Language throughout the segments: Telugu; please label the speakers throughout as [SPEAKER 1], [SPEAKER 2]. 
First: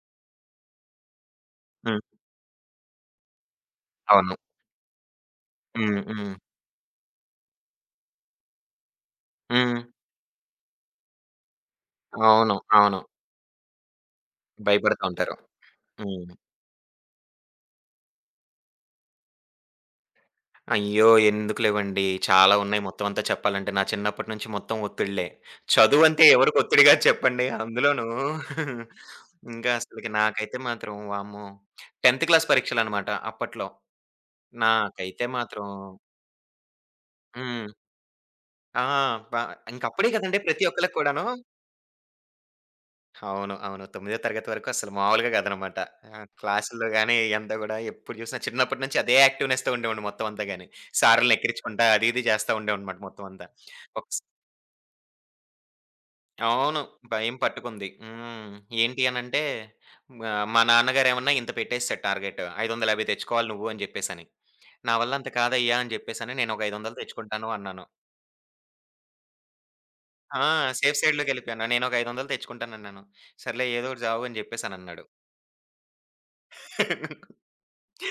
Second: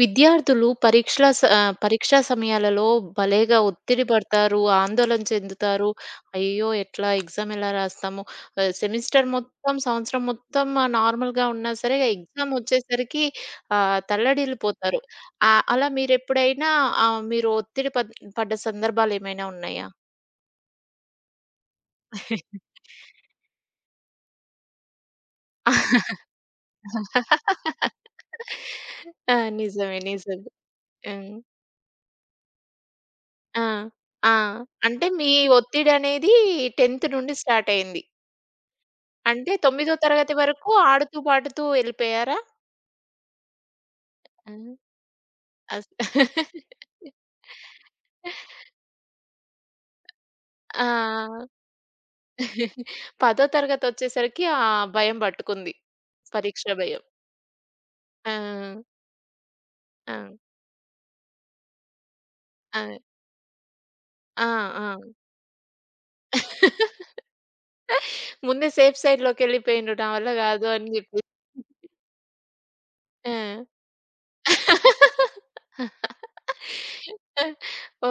[SPEAKER 1] విద్యార్థులు పరీక్షల
[SPEAKER 2] హ్మ్.
[SPEAKER 1] పరీక్షా సమయాలలో భలేగా ఒత్తిడి
[SPEAKER 2] అవును.
[SPEAKER 1] పడతారు. ఆందోళన చెందుతారు.
[SPEAKER 2] హ్మ్. హ్మ్.
[SPEAKER 1] అయ్యో! ఎట్లా ఎగ్జామ్ ఎలా రాస్తాము? సెమిస్టర్
[SPEAKER 2] హ్మ్.
[SPEAKER 1] మొత్తం, సంవత్సరం మొత్తం నార్మల్‌గా ఉన్నా సరే, ఎగ్జామ్
[SPEAKER 2] అవును. అవును.
[SPEAKER 1] వచ్చేసరికి తల్లడిల్లిపోతారు.
[SPEAKER 2] భయపడతా ఉంటారు.
[SPEAKER 1] అలా
[SPEAKER 2] హ్మ్.
[SPEAKER 1] మీరెప్పుడైనా మీరు ఒత్తిడి పడ్ పడ్డ సందర్భాలేమైనా ఉన్నాయా?
[SPEAKER 2] అయ్యో, ఎందుకు లేవండి. చాలా ఉన్నాయి, మొత్తం అంతా చెప్పాలంటే. నా చిన్నప్పటి నుంచి మొత్తం ఒత్తిళ్ళే. చదువంటే ఎవరికి ఒత్తిడి గాదు చెప్పండి? అందులోనూ
[SPEAKER 1] ఆ!
[SPEAKER 2] ఇంకా
[SPEAKER 1] నిజమే.
[SPEAKER 2] అసలకి
[SPEAKER 1] నిజమే.
[SPEAKER 2] నాకైతే మాత్రం
[SPEAKER 1] హ్మ్.
[SPEAKER 2] వామ్మో! 10థ్ క్లాస్ పరీక్షలనమాట
[SPEAKER 1] ఆ!
[SPEAKER 2] అప్పట్లో.
[SPEAKER 1] ఆ! అంటే
[SPEAKER 2] నాకైతే
[SPEAKER 1] మీ
[SPEAKER 2] మాత్రం
[SPEAKER 1] ఒత్తిడనేది 10థ్ నుండి
[SPEAKER 2] హ్మ్.
[SPEAKER 1] స్టార్ట్ అయింది.
[SPEAKER 2] ఆ! ప
[SPEAKER 1] అంటే 9థ్
[SPEAKER 2] ఇంకప్పుడే
[SPEAKER 1] తరగతి
[SPEAKER 2] కదండీ ప్రతి
[SPEAKER 1] వరకు
[SPEAKER 2] ఒక్కళ్ళకి
[SPEAKER 1] ఆడుతూ
[SPEAKER 2] కూడాను.
[SPEAKER 1] పాడుతూ ఎళ్ళిపోయారా?
[SPEAKER 2] అవును, అవును. 9థ్ తరగతి
[SPEAKER 1] ఆ!
[SPEAKER 2] వరకు అసలు మామూలుగా కాదనమాట.
[SPEAKER 1] అస్
[SPEAKER 2] ఆ! క్లాసుల్లో గాని ఇయంతా గూడా ఎప్పుడు చూసినా చిన్నప్పటి నుంచి అదే యాక్టివ్‌నెస్‌తో ఉండేవాడిని మొత్తం అంతా గాని. సారుల్ని
[SPEAKER 1] ఆ!
[SPEAKER 2] ఎక్కిరించుకుంటా అది ఇది చేస్తా ఉండేవాడినమాట మొత్తం
[SPEAKER 1] 10థ్
[SPEAKER 2] అంతా. ఒకస్
[SPEAKER 1] తరగతొచ్చేసరికి ఆ భయం పట్టుకుంది. పరీక్ష
[SPEAKER 2] అవును.
[SPEAKER 1] భయం.
[SPEAKER 2] భయం పట్టుకుంది.
[SPEAKER 1] ఆ!
[SPEAKER 2] హ్మ్. ఏంటి అనంటే
[SPEAKER 1] ఆ!
[SPEAKER 2] మా మా నాన్నగారేమన్నా ఇంత పెట్టేసాడు టార్గెట్.
[SPEAKER 1] ఆ!
[SPEAKER 2] 550 తెచ్చుకోవాలి నువ్వు అని చెప్పేసని.
[SPEAKER 1] ఆ!
[SPEAKER 2] నా
[SPEAKER 1] ఆ!
[SPEAKER 2] వల్ల అంత కాదయ్యా అని చెప్పేసని నేను ఒక 500 తెచ్చుకుంటాను అన్నాను.
[SPEAKER 1] ముందే సేఫ్ సైడ్‌లోకెళ్ళిపోయిండ్రు నా వల్ల
[SPEAKER 2] ఆ!
[SPEAKER 1] కాదు అని
[SPEAKER 2] సేఫ్
[SPEAKER 1] చెప్పి.
[SPEAKER 2] సైడ్‌లోకెళ్ళిపోయాను. నేను ఒక 500 తెచ్చుకుంటానన్నాను.
[SPEAKER 1] ఆ!
[SPEAKER 2] సర్లే ఏదో ఒకటి జావు అని చెప్పేసనన్నాడు.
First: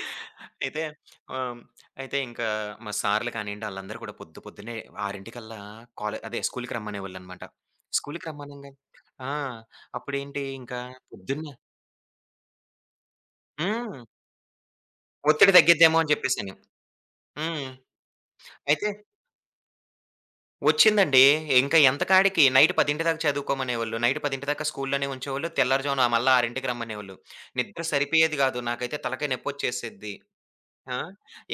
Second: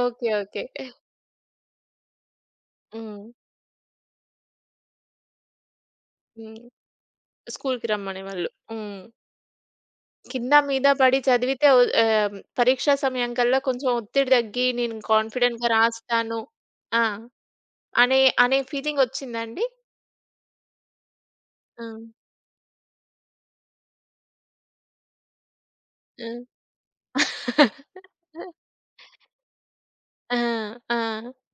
[SPEAKER 1] ఓకే. ఓకే.
[SPEAKER 2] అయితే ఆహ్, అయితే ఇంకా మా
[SPEAKER 1] హ్మ్.
[SPEAKER 2] సార్‌లు కానియండి ఆళ్ళందరూ కూడా పొద్దు పొద్దున్నే 6:00కల్లా అదే
[SPEAKER 1] హ్మ్.
[SPEAKER 2] స్కూల్‌కి రమ్మనేవాళ్ళనమాట.
[SPEAKER 1] స్కూలుకి
[SPEAKER 2] స్కూల్‌కి
[SPEAKER 1] రమ్మనేవాళ్ళు.
[SPEAKER 2] రమ్మనంగానే
[SPEAKER 1] హ్మ్.
[SPEAKER 2] ఆ! అప్పుడేంటి
[SPEAKER 1] కింద
[SPEAKER 2] ఇంకా
[SPEAKER 1] మీద పడి
[SPEAKER 2] పొద్దున్నే
[SPEAKER 1] చదివితే పరీక్షా సమయం కల్లా కొంచెం
[SPEAKER 2] హ్మ్.
[SPEAKER 1] ఒత్తిడి తగ్గి నేను
[SPEAKER 2] ఒత్తిడి
[SPEAKER 1] కాన్ఫిడెంట్‌గా
[SPEAKER 2] తగ్గిద్దేమో అని
[SPEAKER 1] రాస్తాను.
[SPEAKER 2] చెప్పేసని.
[SPEAKER 1] ఆ!
[SPEAKER 2] హ్మ్.
[SPEAKER 1] అనే అనే
[SPEAKER 2] అయితే
[SPEAKER 1] ఫీలింగ్ ఒచ్చిందా అండి?
[SPEAKER 2] వచ్చిందండి. ఇంకా
[SPEAKER 1] ఆ!
[SPEAKER 2] ఎంతకాడికి నైట్ 10:00 దాకా చదువుకోమనేవాళ్ళు. నైట్ 10:00 దాకా స్కూల్‌లోనే ఉంచేవాళ్ళు. తెల్లారుజామున
[SPEAKER 1] ఆ!
[SPEAKER 2] మళ్ళా 6:00కి రమ్మనేవాళ్ళు. నిద్ర సరిపోయేది గాదు. నాకైతే తలకాయ నొప్పొచ్చేసేది.
[SPEAKER 1] ఆ!
[SPEAKER 2] ఆ!
[SPEAKER 1] ఆ!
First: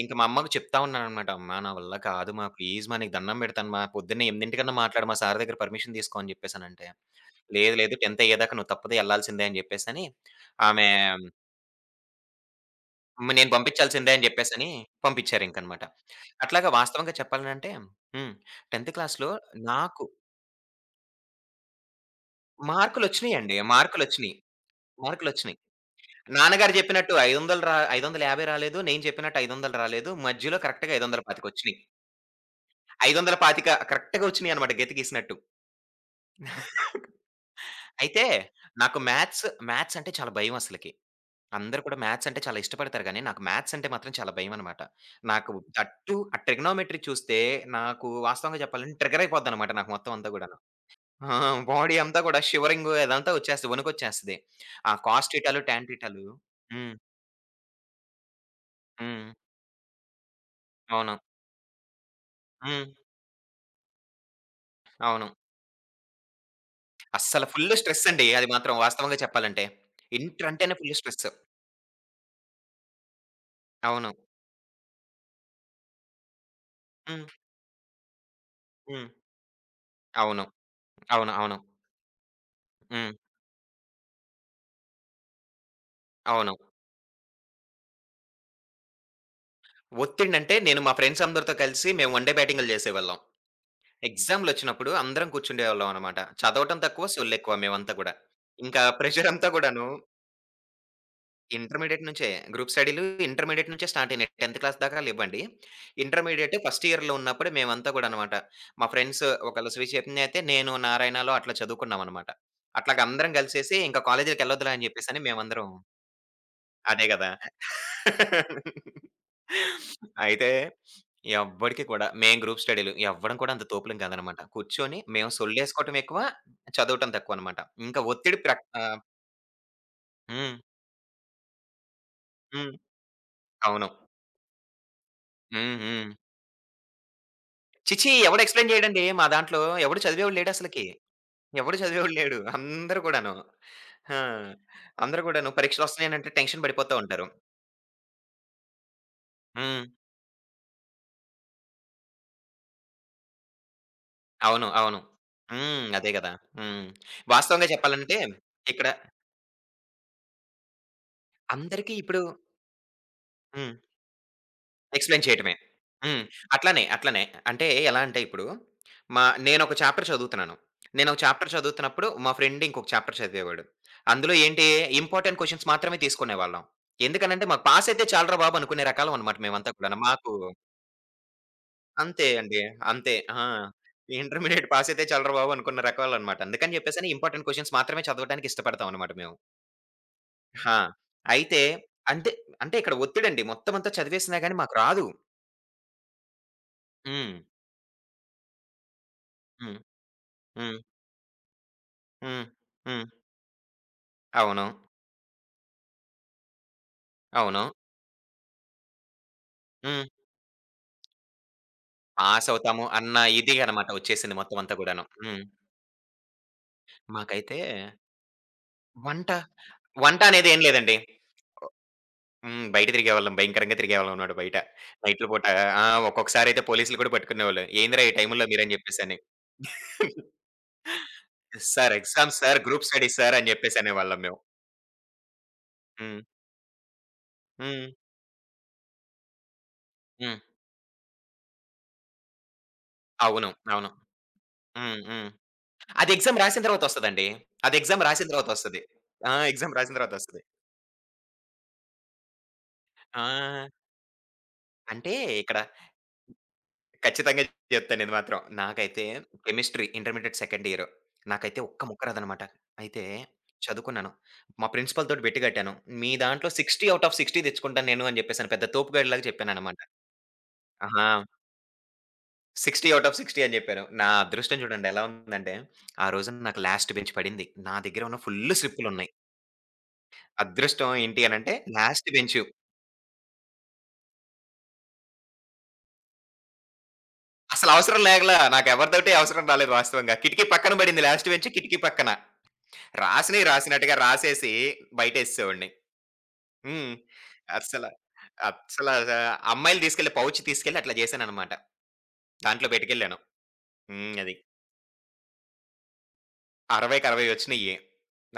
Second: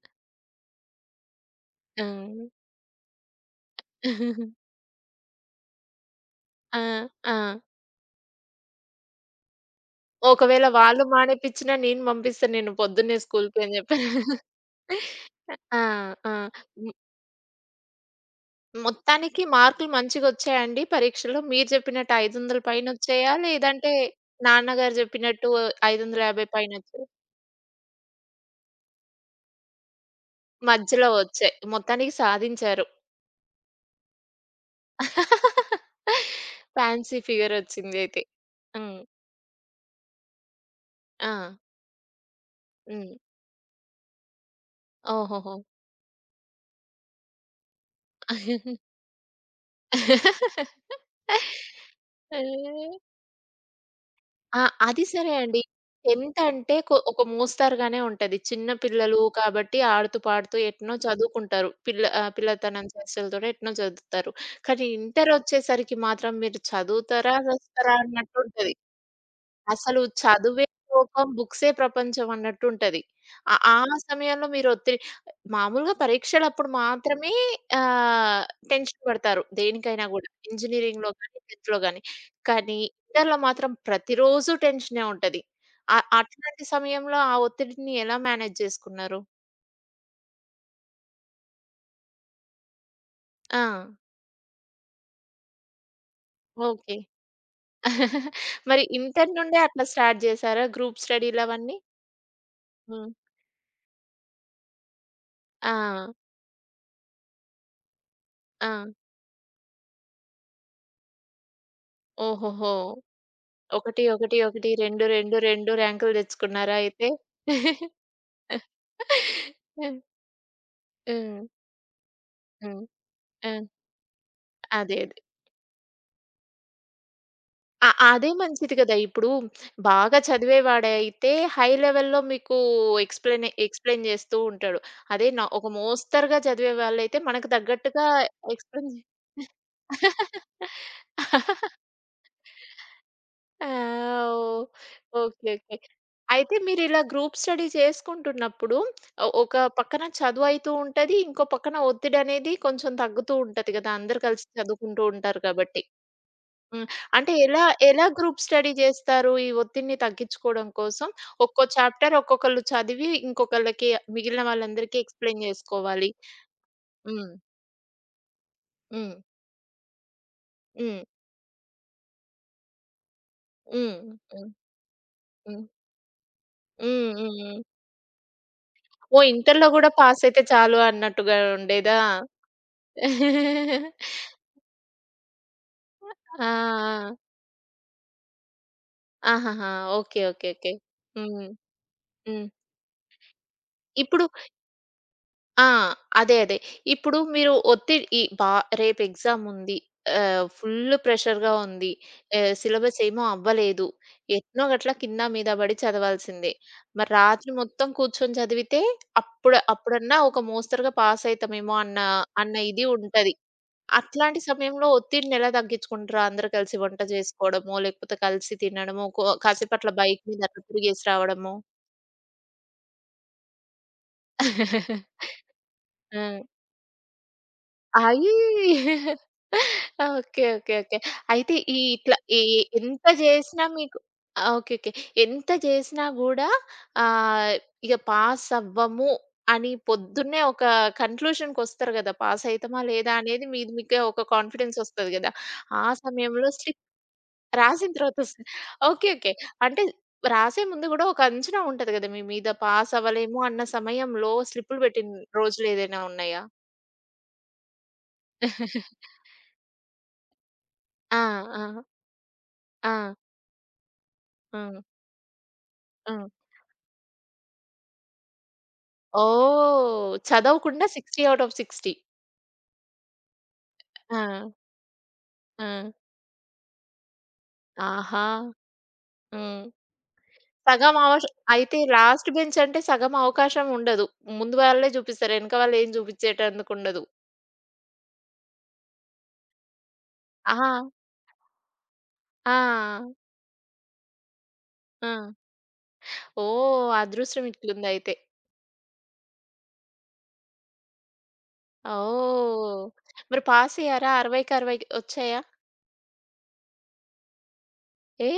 [SPEAKER 2] ఇంక మా అమ్మకి చెప్తా ఉన్నాననమాట. అమ్మ నా వల్ల
[SPEAKER 1] ఆ!
[SPEAKER 2] కాదు మా, ప్లీజ్ మా, నీకు దండం పెడతాను మా. పొద్దున్నే 8:00 కన్నా మాట్లాడు, మా సార్ దగ్గర పర్మిషన్ తీసుకో అని
[SPEAKER 1] ఆ!
[SPEAKER 2] చెప్పేసనంటే,
[SPEAKER 1] ఆ!
[SPEAKER 2] లేదు లేదు 10థ్ అయ్యేదాకా నువ్వు తప్పదు ఎళ్ళాల్సిందే అని చెప్పేసని,
[SPEAKER 1] ఒకవేళ
[SPEAKER 2] ఆమె
[SPEAKER 1] వాళ్ళు
[SPEAKER 2] హ్మ్.
[SPEAKER 1] మానేపిచ్చినా నేను పంపిస్తా నిన్ను పొద్దున్నే
[SPEAKER 2] నేను
[SPEAKER 1] స్కూలుకి అని జెప్పి.
[SPEAKER 2] పంపించాల్సిందే అని చెప్పేసని
[SPEAKER 1] ఆ!
[SPEAKER 2] పంపించారింకనమాట.
[SPEAKER 1] ఆ!
[SPEAKER 2] అట్లాగా వాస్తవంగా చెప్పాలనంటే హ్మ్. 10థ్ క్లాస్‌లో
[SPEAKER 1] మొత్తానికి మార్కులు
[SPEAKER 2] నాకు
[SPEAKER 1] మంచిగొచ్చాయండి పరీక్షలో? మీరు చెప్పినట్టు 500 పైనొచ్చాయా?
[SPEAKER 2] మార్కులొచ్చినియండి.
[SPEAKER 1] లేదంటే
[SPEAKER 2] మార్కులొచ్చినియి.
[SPEAKER 1] నాన్నగారు చెప్పినట్టు
[SPEAKER 2] మార్కులొచ్చినియి.
[SPEAKER 1] 550
[SPEAKER 2] నాన్నగారు
[SPEAKER 1] పైనొచ్చాయా?
[SPEAKER 2] చెప్పినట్టు 500 రా 550 రాలేదు. నేను చెప్పినట్టు 500 రాలేదు. మధ్యలో కరెక్ట్‌గా
[SPEAKER 1] మధ్యలో
[SPEAKER 2] 525
[SPEAKER 1] వచ్చాయి.
[SPEAKER 2] వచ్చినియి.
[SPEAKER 1] మొత్తానికి సాధించారు.
[SPEAKER 2] 525 కరెక్ట్‌గా వచ్చినియన్నమాట, గీత గీసినట్టు.
[SPEAKER 1] ఫ్యాన్సీ ఫిగరొచ్చిందయితే.
[SPEAKER 2] అయితే నాకు
[SPEAKER 1] హ్మ్.
[SPEAKER 2] మ్యాథ్స్ అంటే చాలా భయమసలకి.
[SPEAKER 1] ఆ!
[SPEAKER 2] అందరూ కూడా మ్యాథ్స్ అంటే చాలా ఇష్టపడతారు
[SPEAKER 1] హ్మ్.
[SPEAKER 2] గానీ, నాకు మ్యాథ్స్ అంటే మాత్రం చాలా భయమన్నమాట. నాకు
[SPEAKER 1] ఓహోహో!
[SPEAKER 2] ఆ ట్రిగనోమెట్రీ చూస్తే నాకు వాస్తవంగా చెప్పాలంటే ట్రిగ్గర్ అయిపోద్దన్నమాట నాకు మొత్తం అంతా గూడాను. ఆ! బాడీ అంతా కూడా
[SPEAKER 1] ఆ!
[SPEAKER 2] షివరింగ్ అదంతా వచ్చేస్తది. వణుకొచ్చేస్తది.
[SPEAKER 1] ఆ!
[SPEAKER 2] ఆ
[SPEAKER 1] అది
[SPEAKER 2] కాస్
[SPEAKER 1] సరే
[SPEAKER 2] థీటాలు,
[SPEAKER 1] అండి.
[SPEAKER 2] టాన్ థీటాలు
[SPEAKER 1] ఎంతంటే
[SPEAKER 2] హ్మ్.
[SPEAKER 1] ఒక మోస్తరుగానే ఉంటది. చిన్న పిల్లలు
[SPEAKER 2] హ్మ్.
[SPEAKER 1] కాబట్టి ఆడుతూ పాడుతూ ఎట్నో
[SPEAKER 2] అవును.
[SPEAKER 1] చదువుకుంటారు. పిల్లతనం
[SPEAKER 2] హ్మ్.
[SPEAKER 1] చేష్టలతోటి ఎట్నో చదువుతారు. కానీ
[SPEAKER 2] అవును.
[SPEAKER 1] ఇంటరొచ్చేసరికి మాత్రం మీరు చదువుతారా,
[SPEAKER 2] అస్సల ఫుల్
[SPEAKER 1] చస్తారా
[SPEAKER 2] స్ట్రెస్ అండి అది
[SPEAKER 1] అన్నట్టుంటది.
[SPEAKER 2] మాత్రం వాస్తవంగా చెప్పాలంటే.
[SPEAKER 1] అసలు
[SPEAKER 2] ఇంటర్
[SPEAKER 1] చదువే
[SPEAKER 2] అంటేనే ఫుల్ స్ట్రెస్.
[SPEAKER 1] లోకం, బుక్సే ప్రపంచం అన్నట్టుంటది. ఆ ఆ
[SPEAKER 2] అవును.
[SPEAKER 1] సమయంలో మీరు ఒత్తిడి మామూలుగా పరీక్షలప్పుడు
[SPEAKER 2] హ్మ్.
[SPEAKER 1] మాత్రమే ఆహ్, టెన్షన్
[SPEAKER 2] హ్మ్.
[SPEAKER 1] పడతారు దేనికైనా గూడా.
[SPEAKER 2] అవును.
[SPEAKER 1] ఇంజినీరింగ్‌లో
[SPEAKER 2] అవును.
[SPEAKER 1] గాని,
[SPEAKER 2] అవును.
[SPEAKER 1] 10థ్ గాని. కానీ
[SPEAKER 2] హ్మ్.
[SPEAKER 1] ఇంటర్‌లో మాత్రం ప్రతిరోజు టెన్షనే ఉంటది.
[SPEAKER 2] అవును.
[SPEAKER 1] అట్లాంటి సమయంలో ఆ ఒత్తిడిని ఎలా మేనేజ్ చేసుకున్నారు?
[SPEAKER 2] ఒత్తిడంటే నేను మా ఫ్రెండ్స్ అందరితో కలిసి మేము వన్ డే బ్యాటింగులు చేసేవాళ్ళం.
[SPEAKER 1] ఆ!
[SPEAKER 2] ఎగ్జామ్‌లొచ్చినప్పుడు అందరం కూర్చుండేవాళ్ళం అన్నమాట. చదవటం
[SPEAKER 1] ఓకే.
[SPEAKER 2] తక్కువ, సొల్లెక్కువ మేమంతా గూడా. ఇంకా
[SPEAKER 1] మరి
[SPEAKER 2] ప్రెషర్
[SPEAKER 1] ఇంటర్
[SPEAKER 2] అంతా
[SPEAKER 1] నుండే అట్లా
[SPEAKER 2] గూడాను
[SPEAKER 1] స్టార్ట్ జేసారా గ్రూప్ స్టడీలవన్నీ?
[SPEAKER 2] ఇంటర్మీడియేట్ నుంచే గ్రూప్ స్టడీలు
[SPEAKER 1] హ్మ్.
[SPEAKER 2] ఇంటర్మీడియేట్ నుంచే స్టార్ట్ అయినాయి. 10థ్ క్లాస్ దాకా లేవ్వండి.
[SPEAKER 1] ఆ!
[SPEAKER 2] ఇంటర్మీడియేట్ ఫస్ట్ ఇయర్‌లో ఉన్నప్పుడే మేమంతా గూడా అన్నమాట.
[SPEAKER 1] ఆ!
[SPEAKER 2] మా ఫ్రెండ్స్ ఒకళ్ళు శ్రీ చైతన్య అయితే నేను నారాయణలో అట్లా చదువుకున్నామన్నమాట.
[SPEAKER 1] ఓహోహో!
[SPEAKER 2] అట్లాగా అందరం కలిసేసి ఇంకా
[SPEAKER 1] 1, 1, 1,
[SPEAKER 2] కాలేజీలకెళ్ళొద్దులే అని
[SPEAKER 1] 2,
[SPEAKER 2] చెప్పేసని
[SPEAKER 1] 2,
[SPEAKER 2] మేమందరం.
[SPEAKER 1] 2 ర్యాంకులు తెచ్చుకున్నారా
[SPEAKER 2] అదే
[SPEAKER 1] అయితే?
[SPEAKER 2] గదా!
[SPEAKER 1] హ్మ్.
[SPEAKER 2] అయితే ఎవ్వడికి కూడా మేము గ్రూప్
[SPEAKER 1] హ్మ్.
[SPEAKER 2] స్టడీలు ఎవ్వడం కూడా
[SPEAKER 1] ఆ!
[SPEAKER 2] అంత తోపులం కాదనమాట.
[SPEAKER 1] అదే.
[SPEAKER 2] కూర్చొని
[SPEAKER 1] అదే.
[SPEAKER 2] మేము సొల్లేసుకోవటం ఎక్కువ, చదవటం తక్కువనమాట. ఇంకా
[SPEAKER 1] అదే
[SPEAKER 2] ఒత్తిడి
[SPEAKER 1] మంచిది కదా! ఇప్పుడు బాగా
[SPEAKER 2] హ్మ్.
[SPEAKER 1] చదివేవాడైతే హై లెవెల్‌లో మీకు
[SPEAKER 2] హ్మ్.
[SPEAKER 1] ఎక్స్‌ప్లెయిన్
[SPEAKER 2] అవును.
[SPEAKER 1] ఎక్స్‌ప్లెయిన్ చేస్తూ ఉంటాడు. అదే నా ఒక
[SPEAKER 2] హ్మ్. హ్మ్.
[SPEAKER 1] మోస్తరుగా చదివే వాళ్ళైతే మనకు తగ్గట్టుగా
[SPEAKER 2] ఛీఛీ! ఎవడు ఎక్స్‌ప్లెయిన్
[SPEAKER 1] ఎక్స్‌ప్లెయిన్ చే
[SPEAKER 2] చేయడండి. మా దాంట్లో ఎవడు చదివేవాడు లేడసలకి. ఎవడు చదివేవాడు లేడు. అందరూ కూడాను.
[SPEAKER 1] ఆ!
[SPEAKER 2] ఆ!
[SPEAKER 1] ఓహ్!
[SPEAKER 2] అందరూ కూడాను
[SPEAKER 1] ఓకే. ఓకే.
[SPEAKER 2] పరీక్షలొస్తున్నాయనంటే
[SPEAKER 1] అయితే
[SPEAKER 2] టెన్షన్ పడిపోతా
[SPEAKER 1] మీరిలా
[SPEAKER 2] ఉంటారు.
[SPEAKER 1] గ్రూప్ స్టడీ చేసుకుంటున్నప్పుడు ఒక
[SPEAKER 2] హ్మ్.
[SPEAKER 1] పక్కన చదువయితూ ఉంటది. ఇంకో పక్కన ఒత్తిడనేది కొంచెం తగ్గుతూ ఉంటది గదా! అందరూ కలిసి
[SPEAKER 2] అవును. అవును.
[SPEAKER 1] చదువుకుంటూ ఉంటారు కాబట్టి.
[SPEAKER 2] హ్మ్. అదే గదా! హ్మ్.
[SPEAKER 1] హ్మ్. అంటే ఎలా
[SPEAKER 2] వాస్తవంగా
[SPEAKER 1] ఎలా
[SPEAKER 2] చెప్పాలంటే
[SPEAKER 1] గ్రూప్ స్టడీ
[SPEAKER 2] ఇక్కడ
[SPEAKER 1] జేస్తారు ఈ ఒత్తిడిని తగ్గించుకోవడం కోసం? ఒక్కో
[SPEAKER 2] అందరికీ
[SPEAKER 1] చాప్టర్
[SPEAKER 2] ఇప్పుడు
[SPEAKER 1] ఒక్కొక్కళ్ళు చదివి
[SPEAKER 2] హ్మ్.
[SPEAKER 1] ఇంకొకళ్ళకి మిగిలిన వాళ్ళందరికీ
[SPEAKER 2] ఎక్స్‌ప్లెయిన్
[SPEAKER 1] ఎక్స్‌ప్లెయిన్
[SPEAKER 2] చేయటమే.
[SPEAKER 1] జేసుకోవాలి.
[SPEAKER 2] హ్మ్. అట్లనే, అట్లనే.
[SPEAKER 1] హ్మ్.
[SPEAKER 2] అంటే ఎలా అంటే ఇప్పుడు
[SPEAKER 1] హ్మ్.
[SPEAKER 2] నేనొక చాప్టర్ చదువుతున్నాను.
[SPEAKER 1] హ్మ్.
[SPEAKER 2] నేనొక చాప్టర్ చదువుతున్నప్పుడు మా ఫ్రెండ్ ఇంకొక చాప్టర్ చదివేవాడు.
[SPEAKER 1] హ్మ్.
[SPEAKER 2] అందులో
[SPEAKER 1] హ్మ్.
[SPEAKER 2] ఏంటి ఇంపార్టెంట్ క్వెషన్స్
[SPEAKER 1] హ్మ్.
[SPEAKER 2] మాత్రమే తీసుకునేవాళ్ళం.
[SPEAKER 1] హ్మ్. హ్మ్.
[SPEAKER 2] ఎందుకనంటే
[SPEAKER 1] హ్మ్.
[SPEAKER 2] మాకు పాస్ అయితే చాలురా బాబు అనుకునే రకాలం
[SPEAKER 1] ఓహ్!
[SPEAKER 2] అనమాట
[SPEAKER 1] ఇంటర్‌లో
[SPEAKER 2] మేమంతా
[SPEAKER 1] గూడా
[SPEAKER 2] కూడాను. మాకు
[SPEAKER 1] పాసయితే చాలు అన్నట్టుగా ఉండేదా?
[SPEAKER 2] అంతే అండి. అంతే. ఆ!
[SPEAKER 1] ఆ!
[SPEAKER 2] ఇంటర్మీడియేట్ పాస్ అయితే చాలురా బాబు అనుకున్న రకాలనమాట. అందుకని చెప్పేసని
[SPEAKER 1] ఆ!
[SPEAKER 2] ఇంపార్టెంట్ క్వెషన్స్ మాత్రమే చదవడానికి ఇష్టపడతాం అనమాట మేము.
[SPEAKER 1] ఆహాహా! ఓకే. ఓకే. ఓకే.
[SPEAKER 2] ఆ!
[SPEAKER 1] హ్మ్.
[SPEAKER 2] అయితే అంటే,
[SPEAKER 1] హ్మ్.
[SPEAKER 2] అంటే ఇక్కడ ఒత్తిడండి. మొత్తం అంతా
[SPEAKER 1] ఇప్పుడు
[SPEAKER 2] చదివేసినా గాని మాకు రాదు.
[SPEAKER 1] ఆ! అదే. అదే. ఇప్పుడు
[SPEAKER 2] హ్మ్.
[SPEAKER 1] మీరు ఒత్తిడి ఈ బా రేపు ఎగ్జాముంది.
[SPEAKER 2] హ్మ్. హ్మ్.
[SPEAKER 1] ఫుల్ ప్రెషర్‌గా ఉంది.
[SPEAKER 2] హ్మ్.
[SPEAKER 1] సిలబస్
[SPEAKER 2] హ్మ్.
[SPEAKER 1] ఏమో అవ్వలేదు. ఎట్నో
[SPEAKER 2] అవును.
[SPEAKER 1] గట్లా కింద మీద పడి చదవాల్సిందే. మరి రాత్రి
[SPEAKER 2] అవును.
[SPEAKER 1] మొత్తం కూర్చొని చదివితే అప్పుడు
[SPEAKER 2] హ్మ్.
[SPEAKER 1] అప్పుడన్నా ఒక మోస్తరుగా పాస్ అయితామేమో అన్న అన్న
[SPEAKER 2] పాసవుతాము
[SPEAKER 1] ఇది
[SPEAKER 2] అన్న
[SPEAKER 1] ఉంటది.
[SPEAKER 2] ఇది అన్నమాట వచ్చేసింది
[SPEAKER 1] అట్లాంటి
[SPEAKER 2] మొత్తం అంతా
[SPEAKER 1] సమయంలో
[SPEAKER 2] గూడాను. హ్మ్.
[SPEAKER 1] ఒత్తిడినెలా తగ్గించుకుంటారు? అందరూ కలిసి వంట
[SPEAKER 2] మాకైతే
[SPEAKER 1] జేసుకోవడమో, లేకపోతే కలిసి తినడమో,
[SPEAKER 2] వంట,
[SPEAKER 1] కాసేపు అట్లా
[SPEAKER 2] వంట
[SPEAKER 1] బైక్ మీద
[SPEAKER 2] అనేది ఏం
[SPEAKER 1] అట్లా
[SPEAKER 2] లేదండి.
[SPEAKER 1] తిరిగేసి రావడమో.
[SPEAKER 2] హ్మ్. బయట తిరిగేవాళ్ళం. భయంకరంగా తిరిగేవాళ్ళం అన్నమాట బయట. నైట్‌ల పూట ఆ!
[SPEAKER 1] ఆ!
[SPEAKER 2] ఒక్కొక్కసారయితే పోలీసులు కూడా పట్టుకునేవాళ్ళు. "ఏందిరా ఈ టైముల్లో మీరని"
[SPEAKER 1] అయ్యి!
[SPEAKER 2] జెప్పేసని.
[SPEAKER 1] ఓకే. ఓకే. ఓకే. అయితే ఈ
[SPEAKER 2] "సార్
[SPEAKER 1] ఇట్లా
[SPEAKER 2] ఎగ్జామ్స్
[SPEAKER 1] ఏ
[SPEAKER 2] సార్, గ్రూప్
[SPEAKER 1] ఎంత
[SPEAKER 2] స్టడీస్ సార్" అని
[SPEAKER 1] జేసినా
[SPEAKER 2] జెప్పేసి
[SPEAKER 1] మీకు
[SPEAKER 2] అనేవాళ్ళం మేము.
[SPEAKER 1] ఆ! ఓకే. ఓకే. ఎంత జేసినా
[SPEAKER 2] హ్మ్.
[SPEAKER 1] గూడా ఆహ్,
[SPEAKER 2] హ్మ్.
[SPEAKER 1] ఇగ పాస్ అవ్వము అని
[SPEAKER 2] హ్మ్.
[SPEAKER 1] పొద్దున్నే ఒక కన్‌క్లూషన్‌కొస్తారు గదా! పాస్ అయితమా లేదా అనేది
[SPEAKER 2] అవును.
[SPEAKER 1] మీది
[SPEAKER 2] అవును.
[SPEAKER 1] మీకే ఒక కాన్ఫిడెన్స్
[SPEAKER 2] హ్మ్.
[SPEAKER 1] ఒస్తది
[SPEAKER 2] హ్మ్.
[SPEAKER 1] గదా! ఆ
[SPEAKER 2] అది ఎగ్జామ్
[SPEAKER 1] సమయంలో
[SPEAKER 2] రాసిన
[SPEAKER 1] స్లిప్
[SPEAKER 2] తర్వాత వస్తదండి. అది
[SPEAKER 1] రాసిన
[SPEAKER 2] ఎగ్జామ్
[SPEAKER 1] తర్వాత
[SPEAKER 2] రాసిన తర్వాత వస్తది.
[SPEAKER 1] ఓకే.
[SPEAKER 2] ఆ!
[SPEAKER 1] ఓకే.
[SPEAKER 2] ఎగ్జామ్
[SPEAKER 1] అంటే
[SPEAKER 2] రాసిన తర్వాత వస్తది.
[SPEAKER 1] రాసే ముందు గూడా ఒక అంచనా ఉంటది గదా! మీ మీద పాస్ అవ్వలేము అన్న
[SPEAKER 2] ఆ!
[SPEAKER 1] సమయంలో స్లిప్పులు
[SPEAKER 2] అంటే
[SPEAKER 1] పెట్టిన
[SPEAKER 2] ఇక్కడ
[SPEAKER 1] రోజులేదైనా ఉన్నాయా?
[SPEAKER 2] ఖచ్చితంగా చెప్తాను ఇది మాత్రం. నాకైతే కెమిస్ట్రీ ఇంటర్మీడియేట్ సెకండ్ ఇయర్.
[SPEAKER 1] ఆ!
[SPEAKER 2] నాకైతే ఒక్క
[SPEAKER 1] ఆ!
[SPEAKER 2] ముక్క రాదనమాట. అయితే
[SPEAKER 1] ఆ!
[SPEAKER 2] చదువుకున్నాను. మా
[SPEAKER 1] హ్మ్.
[SPEAKER 2] ప్రిన్సిపల్ తోటి బెట్టు కట్టాను. మీ
[SPEAKER 1] హ్మ్.
[SPEAKER 2] దాంట్లో 60/60 తెచ్చుకుంటాను నేను అని జెప్పేసని పెద్ద తోపుగాడిలాగా చెప్పాననమాట.
[SPEAKER 1] ఓహ్! చదవకుండా
[SPEAKER 2] ఆహా!
[SPEAKER 1] 60 ఔట్ ఆఫ్ 60.
[SPEAKER 2] 60/60 అని జెప్పాను. నా
[SPEAKER 1] ఆ!
[SPEAKER 2] అదృష్టం చూడండి ఎలా ఉందంటే,
[SPEAKER 1] ఆ!
[SPEAKER 2] ఆ రోజున నాకు లాస్ట్ బెంచ్ పడింది. నా దగ్గర ఉన్న
[SPEAKER 1] ఆహా!
[SPEAKER 2] ఫుల్ స్లిప్పులున్నాయి.
[SPEAKER 1] హ్మ్.
[SPEAKER 2] అదృష్టం
[SPEAKER 1] సగం
[SPEAKER 2] ఏంటి
[SPEAKER 1] అవష్
[SPEAKER 2] అనంటే
[SPEAKER 1] అయితే
[SPEAKER 2] లాస్ట్
[SPEAKER 1] లాస్ట్
[SPEAKER 2] బెంచు.
[SPEAKER 1] బెంచ్ అంటే సగం అవకాశం ఉండదు. ముందు వాళ్ళే జూపిస్తారు. ఎనక వాళ్ళేం జూపిచ్చేటందుకుండదు.
[SPEAKER 2] అసలు అవసరం లేకలా. నాకెవరితోటి అవసరం రాలేదు వాస్తవంగా. కిటికీ
[SPEAKER 1] ఆహా!
[SPEAKER 2] పక్కన పడింది, లాస్ట్ బెంచ్ కిటికీ పక్కన.
[SPEAKER 1] ఆ!
[SPEAKER 2] రాసినయి రాసినట్టుగా రాసేసి
[SPEAKER 1] ఆ!
[SPEAKER 2] బయటేసేసేవాడిని. హ్మ్.
[SPEAKER 1] ఓహ్! అదృష్టం
[SPEAKER 2] అస్సల,
[SPEAKER 1] ఇట్లుందయితే.
[SPEAKER 2] అస్సల అమ్మాయిలు తీసుకెళ్ళే పౌచ్ తీసుకెళ్ళి అట్లా జేశాననమాట. దాంట్లో
[SPEAKER 1] ఓహ్!
[SPEAKER 2] పెట్టుకెళ్ళాను.
[SPEAKER 1] మరి పాసయ్యారా?
[SPEAKER 2] హ్మ్. అది.
[SPEAKER 1] 60కి 60 వచ్చాయా?
[SPEAKER 2] 60కి 60 వచ్చినయి.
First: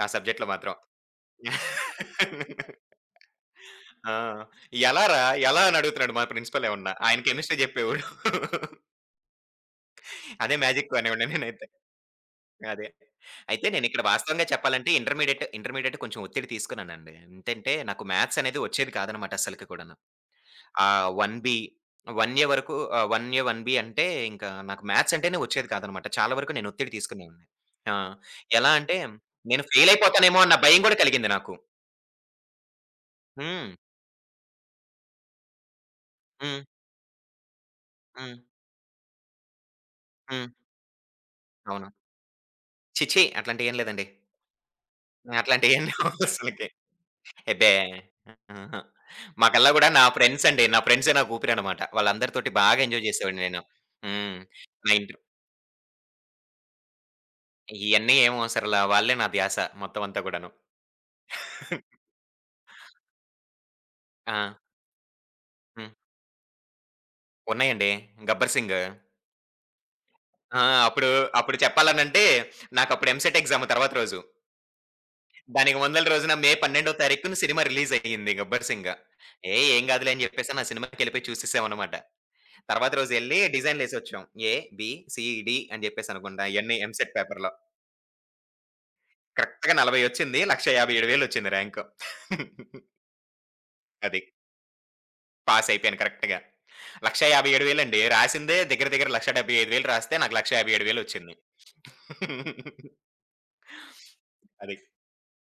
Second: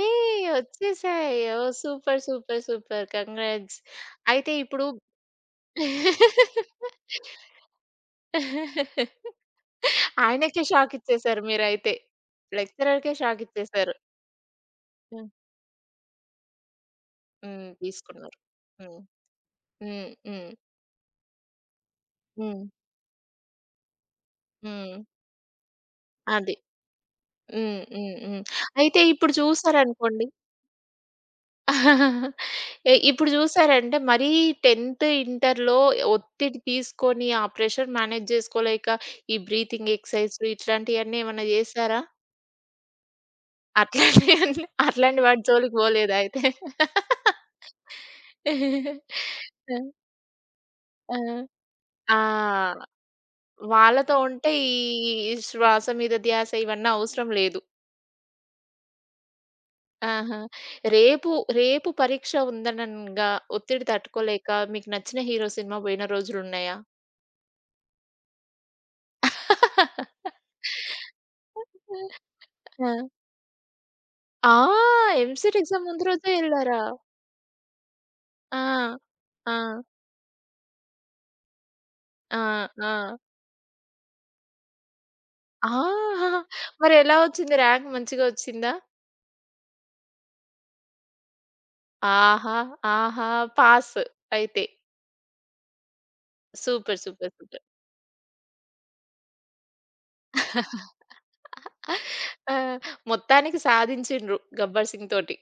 [SPEAKER 2] నా సబ్జెక్ట్‌లో మాత్రం.
[SPEAKER 1] వచ్చేసాయి. ఓహ్! సూపర్. సూపర్. సూపర్. కంగ్రాట్స్.
[SPEAKER 2] ఆ!
[SPEAKER 1] అయితే ఇప్పుడు
[SPEAKER 2] "ఎలారా? ఎలా?" అని అడుగుతున్నాడు మా ప్రిన్సిపల్ ఏమన్నా. ఆయన కెమిస్ట్రీ జెప్పేవాడు. అదే
[SPEAKER 1] ఆయనకే
[SPEAKER 2] మ్యాజిక్కు
[SPEAKER 1] షాక్
[SPEAKER 2] అనేవాడిని
[SPEAKER 1] ఇచ్చేసారు
[SPEAKER 2] నేనైతే.
[SPEAKER 1] మీరైతే.
[SPEAKER 2] అదే.
[SPEAKER 1] లెక్చరర్‌కే షాక్
[SPEAKER 2] అయితే
[SPEAKER 1] ఇచ్చేసారు.
[SPEAKER 2] నేనిక్కడ వాస్తవంగా చెప్పాలంటే
[SPEAKER 1] హ్మ్.
[SPEAKER 2] ఇంటర్మీడియేట్ కొంచెం ఒత్తిడి తీసుకున్నానండి.
[SPEAKER 1] హ్మ్.
[SPEAKER 2] ఎంతంటే నాకు మ్యాథ్స్
[SPEAKER 1] తీసుకున్నారు.
[SPEAKER 2] అనేది వచ్చేది
[SPEAKER 1] హ్మ్.
[SPEAKER 2] కాదనమాట అస్సలకి కూడాను.
[SPEAKER 1] హ్మ్. హ్మ్.
[SPEAKER 2] 1 బి 1 ఏ
[SPEAKER 1] హ్మ్.
[SPEAKER 2] వరకు 1 ఏ, 1 బి అంటే ఇంకా నాకు
[SPEAKER 1] హ్మ్.
[SPEAKER 2] మ్యాథ్స్ అంటేనే వచ్చేది కాదనమాట. చాలా వరకు
[SPEAKER 1] అది.
[SPEAKER 2] నేను ఒత్తిడి తీసుకునేవాడిని.
[SPEAKER 1] హ్మ్.
[SPEAKER 2] ఆ!
[SPEAKER 1] హ్మ్. హ్మ్.
[SPEAKER 2] ఎలా అంటే
[SPEAKER 1] అయితే ఇప్పుడు
[SPEAKER 2] నేను ఫెయిల్
[SPEAKER 1] చూసారనుకోండి
[SPEAKER 2] అయిపోతానేమో అన్న భయం గూడా కలిగింది నాకు.
[SPEAKER 1] ఇప్పుడు
[SPEAKER 2] హ్మ్.
[SPEAKER 1] జూసారంటే మరీ 10థ్, ఇంటర్‌లో ఒత్తిడి
[SPEAKER 2] హ్మ్.
[SPEAKER 1] తీసుకొని, ఆ ప్రెషర్ మేనేజ్
[SPEAKER 2] హ్మ్.
[SPEAKER 1] జేసుకోలేక, ఈ బ్రీతింగ్
[SPEAKER 2] హ్మ్.
[SPEAKER 1] ఎక్సర్‌సైజ్‌లు ఇట్లాంటియన్నీ ఏమన్నా
[SPEAKER 2] అవును.
[SPEAKER 1] జేసారా?
[SPEAKER 2] ఛీ! ఛీ! అట్లాంటియేం లేదండి.
[SPEAKER 1] అట్లాంటియన్నీ అట్లాంటి వాటి జోలికి
[SPEAKER 2] అట్లాంటియేం లేవు
[SPEAKER 1] బోలేదా అయితే?
[SPEAKER 2] అసలకి. అబ్బే! ఆహా! మా కల్లా గూడా నా ఫ్రెండ్స్ అండి. నా ఫ్రెండ్సే
[SPEAKER 1] ఆ!
[SPEAKER 2] నాకు ఊపిరనమాట. వాళ్ళందరితోటి బాగా
[SPEAKER 1] ఆ!
[SPEAKER 2] ఎంజాయ్ చేసేవాడిని నేను.
[SPEAKER 1] వాళ్ళతో
[SPEAKER 2] హ్మ్.
[SPEAKER 1] ఉంటే ఈ
[SPEAKER 2] నా ఇంట్లో
[SPEAKER 1] ఈ శ్వాస మీద ధ్యాస ఇవన్నీ అవసరం లేదు.
[SPEAKER 2] ఇయన్నీ ఏం అవసరంలా. వాళ్ళే నా ధ్యాస మొత్తం అంతా
[SPEAKER 1] ఆహా!
[SPEAKER 2] గూడాను.
[SPEAKER 1] రేపు, రేపు పరీక్ష ఉందనంగా ఒత్తిడి
[SPEAKER 2] ఆ!
[SPEAKER 1] తట్టుకోలేక మీకు నచ్చిన హీరో సినిమా
[SPEAKER 2] హ్మ్.
[SPEAKER 1] బోయిన రోజులున్నాయా?
[SPEAKER 2] ఉన్నాయండి. 'గబ్బర్ సింగ్.' ఆ! అప్పుడు, అప్పుడు చెప్పాలనంటే
[SPEAKER 1] ఆ!
[SPEAKER 2] నాకప్పుడు ఎంసెట్ ఎగ్జామ్ తర్వాత రోజు.
[SPEAKER 1] ఆ! ఎంసెట్
[SPEAKER 2] దానికి
[SPEAKER 1] ఎగ్జామ్
[SPEAKER 2] ముందల
[SPEAKER 1] ముందు రోజే
[SPEAKER 2] రోజున మే
[SPEAKER 1] ఎళ్లారా?
[SPEAKER 2] 12వ తారీఖున సినిమా రిలీజ్ అయ్యింది
[SPEAKER 1] ఆ!
[SPEAKER 2] 'గబ్బర్ సింగ్.'
[SPEAKER 1] ఆ!
[SPEAKER 2] ఏయ్! ఏం గాదులే అని జెప్పేసని ఆ సినిమాకెళ్ళిపోయి చూసేసామనమాట.
[SPEAKER 1] ఆ!
[SPEAKER 2] తర్వాత రోజు
[SPEAKER 1] ఆ!
[SPEAKER 2] ఎళ్లి డిజైన్‌లేసొచ్చాం. ఏ, బి, సి, డి అని
[SPEAKER 1] ఆహా!
[SPEAKER 2] జెప్పేసనుకుంటా ఇయన్నీ
[SPEAKER 1] మరి
[SPEAKER 2] ఎంసెట్
[SPEAKER 1] ఎలా
[SPEAKER 2] పేపర్‌లో.
[SPEAKER 1] వచ్చింది ర్యాంక్ మంచిగా వచ్చిందా?
[SPEAKER 2] కరెక్ట్‌గా 40 ఒచ్చింది. 1,57,000 ఒచ్చింది ర్యాంకు.
[SPEAKER 1] ఆహా! ఆహా! పాస్
[SPEAKER 2] అది.
[SPEAKER 1] అయితే.
[SPEAKER 2] పాస్ అయిపోయాను కరెక్ట్‌గా.
[SPEAKER 1] సూపర్. సూపర్. సూపర్.
[SPEAKER 2] 1,57,000 అండి. రాసిందే దగ్గర దగ్గర 1,75,000 రాస్తే నాకు 1,57,000 ఒచ్చింది.
[SPEAKER 1] ఆ! మొత్తానికి సాధించిండ్రు
[SPEAKER 2] అది.
[SPEAKER 1] గబ్బర్ సింగ్ తోటి.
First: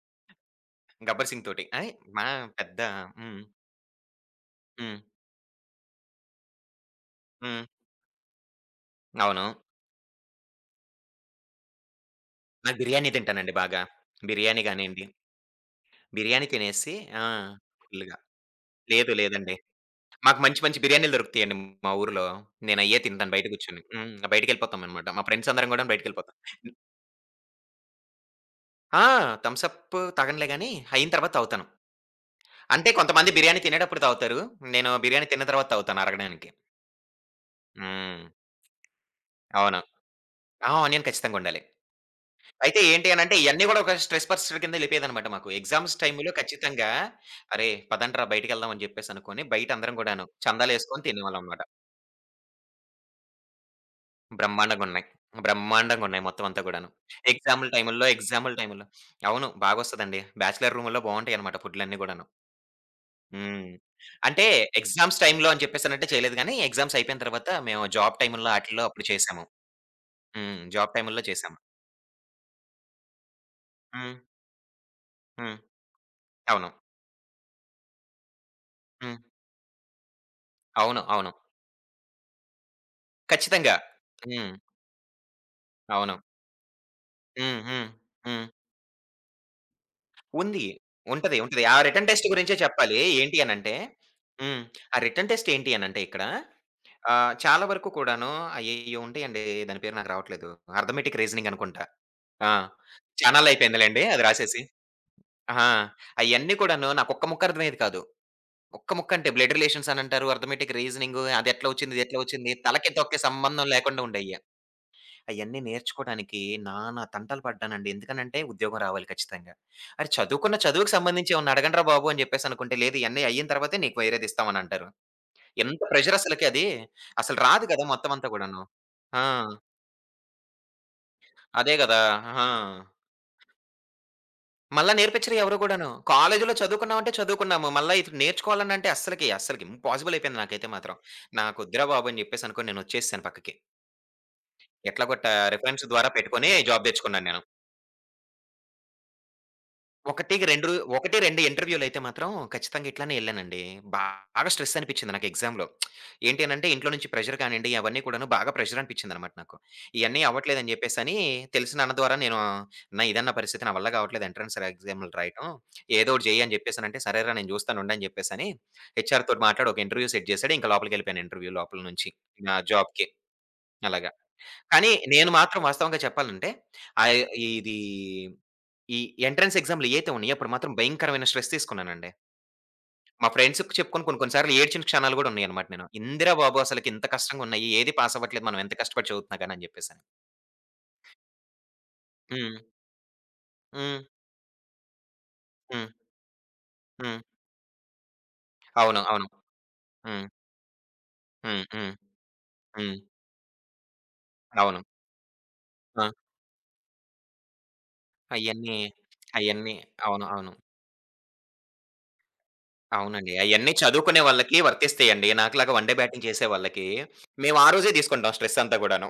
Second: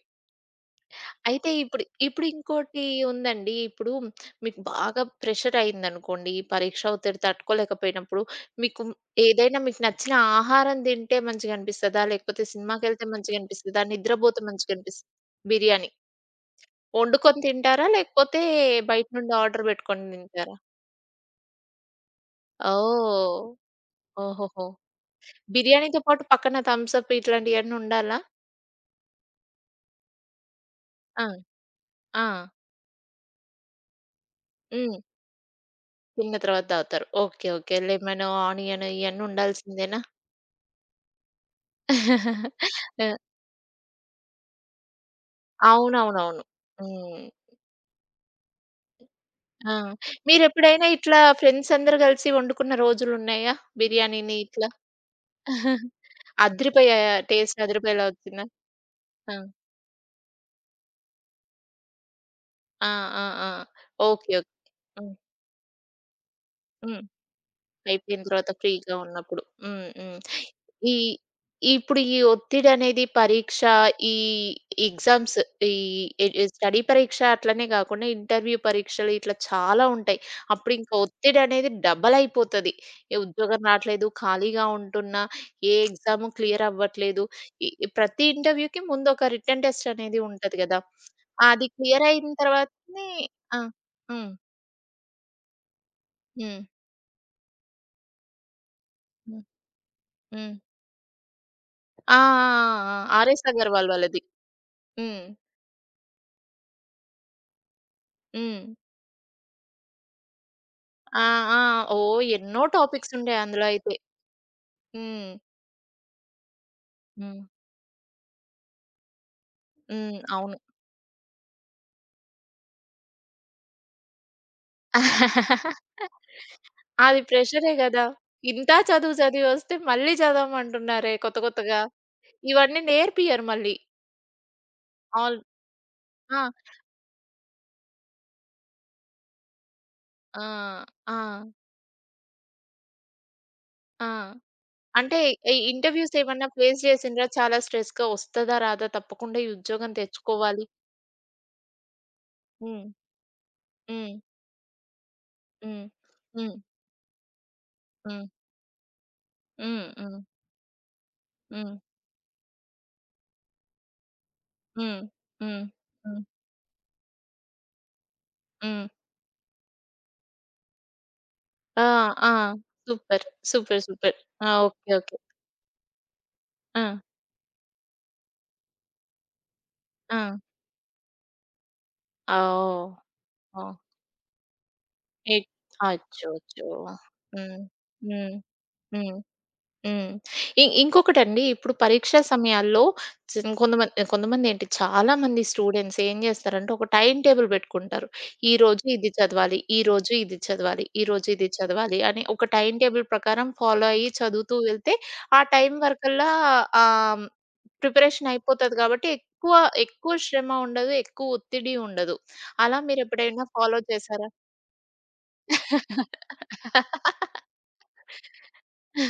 [SPEAKER 2] 'గబ్బర్ సింగ్'
[SPEAKER 1] అయితే
[SPEAKER 2] తోటి. మా
[SPEAKER 1] ఇప్పుడు
[SPEAKER 2] పెద్ద
[SPEAKER 1] ఇంకోటి
[SPEAKER 2] హ్మ్.
[SPEAKER 1] ఉందండి. ఇప్పుడు మీకు
[SPEAKER 2] హ్మ్.
[SPEAKER 1] బాగా ప్రెషర్ అయిందనుకోండి. ఈ పరీక్ష ఒత్తిడి
[SPEAKER 2] హ్మ్.
[SPEAKER 1] తట్టుకోలేకపోయినప్పుడు మీకు
[SPEAKER 2] అవును.
[SPEAKER 1] ఏదైనా మీకు నచ్చిన ఆహారం తింటే మంచిగనిపిస్తదా? లేకపోతే
[SPEAKER 2] నాకు
[SPEAKER 1] సినిమాకెళ్తే
[SPEAKER 2] బిర్యానీ తింటానండి బాగా.
[SPEAKER 1] మంచిగనిపిస్తదా? నిద్రబోతే
[SPEAKER 2] బిర్యానీ
[SPEAKER 1] మంచిగనిపిస్
[SPEAKER 2] గానియండి.
[SPEAKER 1] బిర్యానీ.
[SPEAKER 2] బిర్యానీ తినేసి ఆ!
[SPEAKER 1] వండుకొని తింటారా?
[SPEAKER 2] ఫుల్‌గా.
[SPEAKER 1] లేకపోతే బయట
[SPEAKER 2] లేదు
[SPEAKER 1] నుండి
[SPEAKER 2] లేదండి.
[SPEAKER 1] ఆర్డర్ పెట్టుకొని
[SPEAKER 2] మాకు
[SPEAKER 1] తింటారా?
[SPEAKER 2] మంచి మంచి బిర్యానీలు దొరుకుతాయండి మా ఊర్లో. నేనయ్యే తింటాను
[SPEAKER 1] ఓహ్!
[SPEAKER 2] బయట కూర్చొని. హ్మ్.
[SPEAKER 1] ఓహోహో!
[SPEAKER 2] బయటికెళ్ళిపోతామనమాట. మా ఫ్రెండ్స్ అందరం గూడాను
[SPEAKER 1] బిర్యానీతో పాటు
[SPEAKER 2] బయటికెళ్ళిపోతాం.
[SPEAKER 1] పక్కన థమ్స్ అప్ ఇట్లాంటియన్నీ ఉండాలా?
[SPEAKER 2] ఆ! థమ్స్ అప్ తాగనులే గానీ, అయిన
[SPEAKER 1] ఆ!
[SPEAKER 2] తర్వాత తాగుతాను.
[SPEAKER 1] ఆ!
[SPEAKER 2] అంటే కొంతమంది బిర్యానీ తినేటప్పుడు తాగుతారు. నేను
[SPEAKER 1] హ్మ్.
[SPEAKER 2] బిర్యానీ తిన్న తర్వాత తాగుతాను
[SPEAKER 1] తిన్న
[SPEAKER 2] అరగడానికి.
[SPEAKER 1] తర్వాత తాగుతారు. ఓకే. ఓకే.
[SPEAKER 2] హ్మ్.
[SPEAKER 1] లెమన్, ఆనియన్ ఇయన్నీ
[SPEAKER 2] అవును.
[SPEAKER 1] ఉండాల్సిందేనా?
[SPEAKER 2] ఆ! ఆనియన్ ఖచ్చితంగా ఉండాలి. అయితే ఏంటి
[SPEAKER 1] ఆ!
[SPEAKER 2] అనంటే, ఇయన్నీ గూడా ఒక స్ట్రెస్ బస్టర్ కింద ఎళ్ళిపోయేదనమాట మాకు, ఎగ్జామ్స్ టైమ్‌లో
[SPEAKER 1] అవునవునవును.
[SPEAKER 2] ఖచ్చితంగా.
[SPEAKER 1] హ్మ్.
[SPEAKER 2] "అరే! పదండ్రా బయటికెళ్దాం" అని జెప్పేసనుకోని బయట
[SPEAKER 1] ఆ!
[SPEAKER 2] అందరం గూడాను
[SPEAKER 1] మీరెప్పుడైనా
[SPEAKER 2] చందాలేసుకొని
[SPEAKER 1] ఇట్లా
[SPEAKER 2] తినేవాళ్ళనమాట.
[SPEAKER 1] ఫ్రెండ్స్ అందరూ కలిసి వండుకున్న రోజులున్నాయా? బిర్యానీని ఇట్లా?
[SPEAKER 2] బ్రహ్మాండంగున్నాయి. బ్రహ్మాండంగున్నాయి మొత్తం అంతా గూడాను.
[SPEAKER 1] అదిరిపోయాయా? టేస్ట్
[SPEAKER 2] ఎగ్జాముల
[SPEAKER 1] అదిరిపోయేలా
[SPEAKER 2] టైముల్లో
[SPEAKER 1] వచ్చిందా?
[SPEAKER 2] ఎగ్జాముల టైముల్లో
[SPEAKER 1] ఆ!
[SPEAKER 2] అవును. బాగొస్తదండి. బ్యాచిలర్ రూముల్లో బావుంటాయనమాట ఫుడ్‌లన్నీ గూడాను.
[SPEAKER 1] ఆ! ఆ! ఆ!
[SPEAKER 2] హ్మ్.
[SPEAKER 1] ఓకే.
[SPEAKER 2] అంటే
[SPEAKER 1] ఓకే. హ్మ్.
[SPEAKER 2] ఎగ్జామ్స్ టైమ్‌లో అని చెప్పేసనంటే చేయలేదు గానీ, ఎగ్జామ్స్
[SPEAKER 1] హ్మ్.
[SPEAKER 2] అయిపోయిన తర్వాత మేము జాబ్
[SPEAKER 1] అయిపోయిన
[SPEAKER 2] టైముల్లో
[SPEAKER 1] తర్వాత
[SPEAKER 2] ఆటిల్లో
[SPEAKER 1] ఫ్రీగా
[SPEAKER 2] అప్పుడు
[SPEAKER 1] ఉన్నప్పుడు.
[SPEAKER 2] చేశాము.
[SPEAKER 1] హ్మ్. హ్మ్.
[SPEAKER 2] హ్మ్. జాబ్
[SPEAKER 1] ఈ
[SPEAKER 2] టైముల్లో చేశాము.
[SPEAKER 1] ఇప్పుడు ఈ ఒత్తిడనేది పరీక్ష,
[SPEAKER 2] హ్మ్.
[SPEAKER 1] ఈ ఎగ్జామ్స్,
[SPEAKER 2] హ్మ్.
[SPEAKER 1] ఈ ఎ ఎ
[SPEAKER 2] అవును.
[SPEAKER 1] స్టడీ పరీక్ష అట్లనే గాకుండా ఇంటర్వ్యూ పరీక్షలు
[SPEAKER 2] హ్మ్.
[SPEAKER 1] ఇట్లా చాలా ఉంటాయి. అప్పుడు ఇంక
[SPEAKER 2] అవును. అవును.
[SPEAKER 1] ఒత్తిడనేది డబల్ అయిపోతది. ఏ ఉద్యోగం
[SPEAKER 2] ఖచ్చితంగా.
[SPEAKER 1] రాట్లేదు,
[SPEAKER 2] హ్మ్.
[SPEAKER 1] ఖాళీగా ఉంటున్నా, ఏ
[SPEAKER 2] అవును.
[SPEAKER 1] ఎగ్జామ్ క్లియర్ అవ్వట్లేదు.
[SPEAKER 2] హ్మ్.
[SPEAKER 1] ఈ
[SPEAKER 2] హ్మ్.
[SPEAKER 1] ఈ ప్రతి
[SPEAKER 2] హ్మ్.
[SPEAKER 1] ఇంటర్వ్యూకి ముందు ఒక రిటెన్ టెస్ట్ అనేది ఉంటది
[SPEAKER 2] ఉంది.
[SPEAKER 1] గదా!
[SPEAKER 2] ఉంటది. ఉంటది.
[SPEAKER 1] అది
[SPEAKER 2] ఆ
[SPEAKER 1] క్లియర్
[SPEAKER 2] రిటన్ టెస్ట్
[SPEAKER 1] అయిన
[SPEAKER 2] గురించే చెప్పాలి.
[SPEAKER 1] తర్వాతనే
[SPEAKER 2] ఏంటి
[SPEAKER 1] ఆ!
[SPEAKER 2] అనంటే
[SPEAKER 1] హ్మ్.
[SPEAKER 2] హ్మ్. ఆ రిటన్ టెస్ట్ ఏంటి అనంటే ఇక్కడ
[SPEAKER 1] హ్మ్.
[SPEAKER 2] చాలా వరకు కూడాను అయ్యయ్యో, ఉంటాయండి.
[SPEAKER 1] హ్మ్.
[SPEAKER 2] దాని పేరు నాకు రావట్లేదు.
[SPEAKER 1] హ్మ్.
[SPEAKER 2] అర్థమెటిక్ రీజనింగ్ అనుకుంటా.
[SPEAKER 1] ఆ! ఆ!
[SPEAKER 2] ఆ!
[SPEAKER 1] ఆ! ఆ! 'ఆర్ఎస్ అగర్వాల్'
[SPEAKER 2] చానాళ్ళయిపోయిందిలెండి
[SPEAKER 1] వాళ్ళది.
[SPEAKER 2] అది రాసేసి.
[SPEAKER 1] హ్మ్.
[SPEAKER 2] ఆహా! అయన్నీ కూడాను నాకొక్క ముక్క అర్థమయ్యేది కాదు.
[SPEAKER 1] హ్మ్.
[SPEAKER 2] ఒక్క ముక్క అంటే బ్లడ్ రిలేషన్స్ అనంటారు. అర్థమెటిక్ రీజనింగు
[SPEAKER 1] ఆ! ఆ!
[SPEAKER 2] అదెట్లా వచ్చింది? ఇదెట్లా
[SPEAKER 1] ఓహ్!
[SPEAKER 2] వచ్చింది?
[SPEAKER 1] ఎన్నో
[SPEAKER 2] తలకి
[SPEAKER 1] టాపిక్స్
[SPEAKER 2] తొక్కి
[SPEAKER 1] ఉండే
[SPEAKER 2] సంబంధం
[SPEAKER 1] అందులో అయితే.
[SPEAKER 2] లేకుండా ఉండేయ్యి.
[SPEAKER 1] హ్మ్.
[SPEAKER 2] అయన్నీ నేర్చుకోడానికి నానా
[SPEAKER 1] హ్మ్.
[SPEAKER 2] తంటాలు పడ్డానండి. ఎందుకనంటే ఉద్యోగం రావాలి ఖచ్చితంగా. అరె,
[SPEAKER 1] హ్మ్. అవును.
[SPEAKER 2] చదువుకున్న చదువుకి సంబంధించి ఏమన్నా అడగండ్రా బాబు అని చెప్పేసనుకుంటే, లేదు ఇయన్నీ అయిన తర్వాతే నీకు వేరేది ఇస్తామనంటారు. ఎంత ప్రెషర్ అసలకి అది.
[SPEAKER 1] అది
[SPEAKER 2] అసలు రాదు
[SPEAKER 1] ప్రెషరే
[SPEAKER 2] గదా,
[SPEAKER 1] గదా!
[SPEAKER 2] మొత్తం అంతా కూడాను.
[SPEAKER 1] ఇంత చదువు
[SPEAKER 2] ఆ!
[SPEAKER 1] చదివి వస్తే మళ్ళీ చదవమంటున్నారే కొత్త
[SPEAKER 2] అదే
[SPEAKER 1] కొత్తగా.
[SPEAKER 2] గదా! ఆ!
[SPEAKER 1] ఇవన్నీ నేర్పియరు మళ్ళీ.
[SPEAKER 2] మళ్ళా నేర్పించరు
[SPEAKER 1] ఆల్
[SPEAKER 2] ఎవరు గూడాను.
[SPEAKER 1] ఆ!
[SPEAKER 2] కాలేజీలో చదువుకున్నామంటే చదువుకున్నాము. మళ్ళా ఇటు నేర్చుకోవాలనంటే అస్సలకి ఇంపాసిబుల్ అయిపోయింది
[SPEAKER 1] ఆ!
[SPEAKER 2] నాకైతే మాత్రం.
[SPEAKER 1] ఆ!
[SPEAKER 2] నాకొద్దురా బాబు అని జెప్పేసనుకోని నేనొచ్చేసేసాను పక్కకి.
[SPEAKER 1] ఆ! అంటే
[SPEAKER 2] ఎట్లాగొట్టా
[SPEAKER 1] ఈ
[SPEAKER 2] రిఫరెన్స్ ద్వారా
[SPEAKER 1] ఇంటర్వ్యూస్ ఏమన్నా
[SPEAKER 2] పెట్టుకొని
[SPEAKER 1] ఫేస్
[SPEAKER 2] జాబ్
[SPEAKER 1] చేసిండ్రా?
[SPEAKER 2] తెచ్చుకున్నాను నేను.
[SPEAKER 1] చాలా స్ట్రెస్‌గా వస్తదా? రాదా? తప్పకుండా ఈ ఉద్యోగం
[SPEAKER 2] ఒకటికి
[SPEAKER 1] తెచ్చుకోవాలి.
[SPEAKER 2] 2 ఒకటి 2 ఇంటర్వ్యూలయితే మాత్రం
[SPEAKER 1] హ్మ్.
[SPEAKER 2] ఖచ్చితంగా ఇట్లానే ఎళ్ళానండి.
[SPEAKER 1] హ్మ్.
[SPEAKER 2] బాగా స్ట్రెస్ అనిపిచ్చింది నాకు ఎగ్జామ్‌లో.
[SPEAKER 1] హ్మ్.
[SPEAKER 2] ఏంటి
[SPEAKER 1] హ్మ్.
[SPEAKER 2] అనంటే ఇంట్లో నుంచి ప్రెషర్ కానియండి, అవన్నీ
[SPEAKER 1] హ్మ్.
[SPEAKER 2] కూడాను బాగా ప్రెషర్ అనిపిచ్చిందనమాట నాకు.
[SPEAKER 1] హ్మ్. హ్మ్.
[SPEAKER 2] ఇయన్నీ అవ్వట్లేదని జెప్పేసని
[SPEAKER 1] హ్మ్.
[SPEAKER 2] తెలిసిన అన్న ద్వారా నేను అన్న ఇదన్న పరిస్థితి. నా వల్ల గావట్లేదు ఎంట్రన్స్
[SPEAKER 1] హ్మ్.
[SPEAKER 2] ఎగ్జామ్‌లు రాయటం.
[SPEAKER 1] హ్మ్.
[SPEAKER 2] ఏదో
[SPEAKER 1] హ్మ్.
[SPEAKER 2] ఒకటి జెయ్యి అని జెప్పేసనంటే, సరేరా నేను జూస్తానుండు అని జెప్పేసని
[SPEAKER 1] హ్మ్.
[SPEAKER 2] హెచ్‌ఆర్‌తోటి మాట్లాడి ఒక ఇంటర్వ్యూ సెట్ జేశాడు. ఇంక లోపలికెళ్ళిపోయాను ఇంటర్వ్యూ లోపల
[SPEAKER 1] ఆ!
[SPEAKER 2] నుంచి.
[SPEAKER 1] ఆ!
[SPEAKER 2] నా జాబ్‌కి
[SPEAKER 1] సూపర్. సూపర్.
[SPEAKER 2] అలాగ.
[SPEAKER 1] సూపర్. ఆ! ఓకే.
[SPEAKER 2] కానీ
[SPEAKER 1] ఓకే.
[SPEAKER 2] నేను మాత్రం వాస్తవంగా చెప్పాలంటే,
[SPEAKER 1] ఆ!
[SPEAKER 2] ఆహ్, ఇది ఈ ఎంట్రన్స్ ఎగ్జామ్‌లు ఏయైతే ఉన్నాయో,
[SPEAKER 1] ఆ!
[SPEAKER 2] అప్పుడు మాత్రం భయంకరమైన స్ట్రెస్ తీసుకున్నానండి.
[SPEAKER 1] ఆ! ఓహ్!
[SPEAKER 2] మా
[SPEAKER 1] ఓహ్!
[SPEAKER 2] ఫ్రెండ్స్‌కి చెప్పుకొని కొన్ని కొన్ని సార్లు ఏడ్చిన క్షణాలు గూడా
[SPEAKER 1] ఎ
[SPEAKER 2] ఉన్నాయన్నమాట నేను.
[SPEAKER 1] అచ్చో!
[SPEAKER 2] "ఎందిరా బాబు!
[SPEAKER 1] అచ్చో!
[SPEAKER 2] అసలకి ఇంత కష్టంగా
[SPEAKER 1] హ్మ్.
[SPEAKER 2] ఉన్నాయి. ఏది పాస్
[SPEAKER 1] హ్మ్.
[SPEAKER 2] అవ్వట్లేదు. మనం ఎంత కష్టపడి
[SPEAKER 1] హ్మ్.
[SPEAKER 2] చదువుతున్నా గాని" అని జెప్పేసని.
[SPEAKER 1] హ్మ్. ఇంకొకటండి ఇప్పుడు పరీక్షా
[SPEAKER 2] హ్మ్.
[SPEAKER 1] సమయాల్లో చిన్
[SPEAKER 2] హ్మ్.
[SPEAKER 1] కొంతమంది కొంతమందేంటి చాలామంది
[SPEAKER 2] హ్మ్.
[SPEAKER 1] స్టూడెంట్స్ ఏం జేస్తారంటే, ఒక టైమ్
[SPEAKER 2] హ్మ్.
[SPEAKER 1] టేబుల్ బెట్టుకుంటారు. ఈరోజు
[SPEAKER 2] అవును.
[SPEAKER 1] ఇది
[SPEAKER 2] అవును.
[SPEAKER 1] చదవాలి, ఈరోజు
[SPEAKER 2] హ్మ్.
[SPEAKER 1] ఇది చదవాలి, ఈరోజు ఇది
[SPEAKER 2] హ్మ్. హ్మ్.
[SPEAKER 1] చదవాలి అని ఒక టైమ్
[SPEAKER 2] హ్మ్.
[SPEAKER 1] టేబుల్ ప్రకారం ఫాలో అయ్యి చదువుతూ
[SPEAKER 2] అవును.
[SPEAKER 1] వెళ్తే, ఆ టైం
[SPEAKER 2] ఆ!
[SPEAKER 1] వరకల్లా ఆహ్, ప్రిపరేషన్
[SPEAKER 2] అయన్నీ,
[SPEAKER 1] అయిపోతది గాబట్టి, ఎక్కువ
[SPEAKER 2] అయన్నీ
[SPEAKER 1] ఎక్కువ
[SPEAKER 2] అవును.
[SPEAKER 1] శ్రమ
[SPEAKER 2] అవును.
[SPEAKER 1] ఉండదు, ఎక్కువ ఒత్తిడి ఉండదు. అలా
[SPEAKER 2] అవునండి.
[SPEAKER 1] మీరెప్పుడైనా
[SPEAKER 2] అయన్నీ
[SPEAKER 1] ఫాలో
[SPEAKER 2] చదువుకునే
[SPEAKER 1] చేశారా?
[SPEAKER 2] వాళ్ళకి వర్తిస్తాయండి. నాకులాగా వన్ డే బ్యాటింగ్ చేసే వాళ్ళకి, మేము ఆ రోజే తీసుకుంటాం స్ట్రెస్ అంతా గూడాను.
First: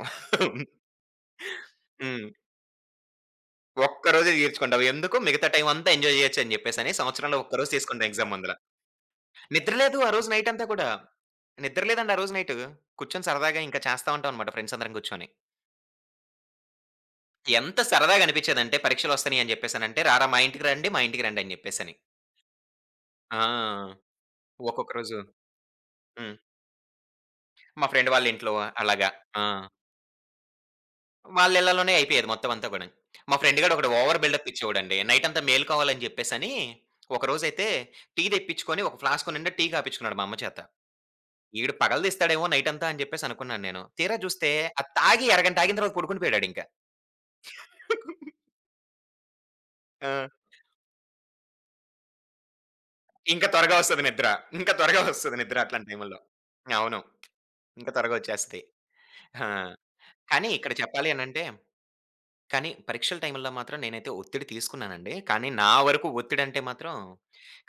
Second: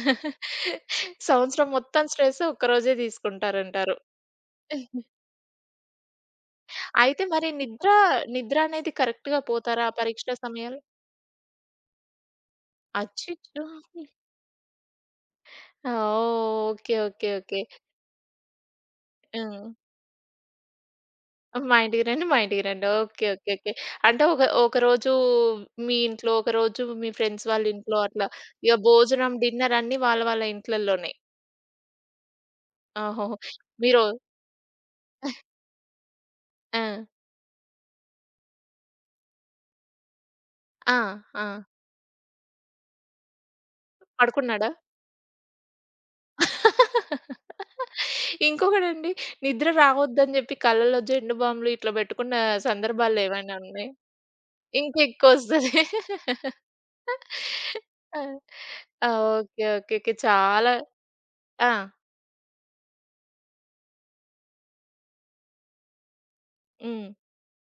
[SPEAKER 1] సంవత్సరం మొత్తం
[SPEAKER 2] హ్మ్.
[SPEAKER 1] స్ట్రెస్ ఒక్కరోజే తీసుకుంటారంటారు.
[SPEAKER 2] ఒక్కరోజే తీర్చుకుంటావు. ఎందుకు మిగతా టైం అంతా ఎంజాయ్ చేయొచ్చని జెప్పేసని
[SPEAKER 1] అయితే
[SPEAKER 2] సంవత్సరంలో
[SPEAKER 1] మరి
[SPEAKER 2] ఒక్కరోజు తీసుకుంటా ఎగ్జామ్ ముందల.
[SPEAKER 1] నిద్ర అనేది కరెక్ట్‌గా
[SPEAKER 2] నిద్ర
[SPEAKER 1] పోతారా ఆ
[SPEAKER 2] లేదు ఆ రోజు
[SPEAKER 1] పరీక్షల
[SPEAKER 2] నైట్ అంతా
[SPEAKER 1] సమయాల్లో?
[SPEAKER 2] కూడా. నిద్ర లేదండి ఆ రోజు నైటు. కూర్చొని సరదాగా
[SPEAKER 1] అచ్చచ్చో!
[SPEAKER 2] ఇంకా చేస్తా ఉంటాం అన్నమాట ఫ్రెండ్స్ అందరం కూర్చొని.
[SPEAKER 1] ఓహ్! ఓకే. ఓకే. ఓకే.
[SPEAKER 2] ఎంత సరదాగా అనిపిచ్చేదంటే పరీక్షలొస్తున్నాయి అని
[SPEAKER 1] హ్మ్.
[SPEAKER 2] జెప్పేసనంటే "రారా మా ఇంటికి రండి, మా ఇంటికి రండి" అని
[SPEAKER 1] మా
[SPEAKER 2] జెప్పేసని.
[SPEAKER 1] ఇంటికి రండి, మా ఇంటికి రండి. ఓకే. ఓకే. ఓకే.
[SPEAKER 2] ఆ!
[SPEAKER 1] అంటే
[SPEAKER 2] ఒక్కొక్క
[SPEAKER 1] ఒకరోజు
[SPEAKER 2] రోజు
[SPEAKER 1] మీ ఇంట్లో,
[SPEAKER 2] హ్మ్.
[SPEAKER 1] ఒకరోజు మీ ఫ్రెండ్స్ వాళ్ళ
[SPEAKER 2] మా
[SPEAKER 1] ఇంట్లో
[SPEAKER 2] ఫ్రెండ్ వాళ్ళ
[SPEAKER 1] అట్లా
[SPEAKER 2] ఇంట్లో
[SPEAKER 1] ఇగ
[SPEAKER 2] అలాగా.
[SPEAKER 1] భోజనం,
[SPEAKER 2] ఆ!
[SPEAKER 1] డిన్నర్ అన్నీ వాళ్ళ వాళ్ళ ఇంట్లల్లోనే.
[SPEAKER 2] వాళ్ళ ఇళ్ళలోనే అయిపోయేది మొత్తం అంతా గూడాను. మా
[SPEAKER 1] ఓహోహో!
[SPEAKER 2] ఫ్రెండ్ గాడు ఒకడు
[SPEAKER 1] మీరు
[SPEAKER 2] ఓవర్ బిల్డప్ ఇచ్చేవాడండి. నైట్ అంతా మేలుకోవాలని జెప్పేసని,
[SPEAKER 1] ఆ!
[SPEAKER 2] ఒకరోజైతే టీ దెప్పించుకొని ఒక ఫ్లాస్క్ నిండా టీ కాపిచ్చుకున్నాడు మా అమ్మ చేత.
[SPEAKER 1] ఆ! ఆ!
[SPEAKER 2] ఈడు పగలు తీస్తాడేమో నైట్ అంతా అని జెప్పేసి అనుకున్నాను నేను. తీరా జూస్తే
[SPEAKER 1] పడుకున్నాడా?
[SPEAKER 2] అది తాగి అరగంట ఆగిన తర్వాత పడుకొని పోయాడాడింక.
[SPEAKER 1] ఇంకొకడండి నిద్ర
[SPEAKER 2] ఆ!
[SPEAKER 1] రావద్దని జెప్పి కళ్ళలో జెండు బాంబులు ఇట్లా బెట్టుకున్న
[SPEAKER 2] ఇంకా
[SPEAKER 1] సందర్భాలేవైనా
[SPEAKER 2] త్వరగా
[SPEAKER 1] ఉన్నాయా?
[SPEAKER 2] వస్తది నిద్ర. ఇంకా త్వరగా వస్తది నిద్ర
[SPEAKER 1] ఇంకెక్కువొస్తది.
[SPEAKER 2] అట్లాంటి టైముల్లో. అవును. ఇంకా త్వరగా
[SPEAKER 1] ఆ!
[SPEAKER 2] ఒచ్చేస్తది.
[SPEAKER 1] ఆ!
[SPEAKER 2] ఆ!
[SPEAKER 1] ఓకే. ఓకే. ఓకే.
[SPEAKER 2] కానీ
[SPEAKER 1] చాలా
[SPEAKER 2] ఇక్కడ చెప్పాలి అనంటే
[SPEAKER 1] ఆ!
[SPEAKER 2] కానీ పరీక్షల టైంలో మాత్రం నేనైతే ఒత్తిడి తీసుకున్నానండి. కానీ నా వరకు ఒత్తిడంటే మాత్రం
[SPEAKER 1] హ్మ్.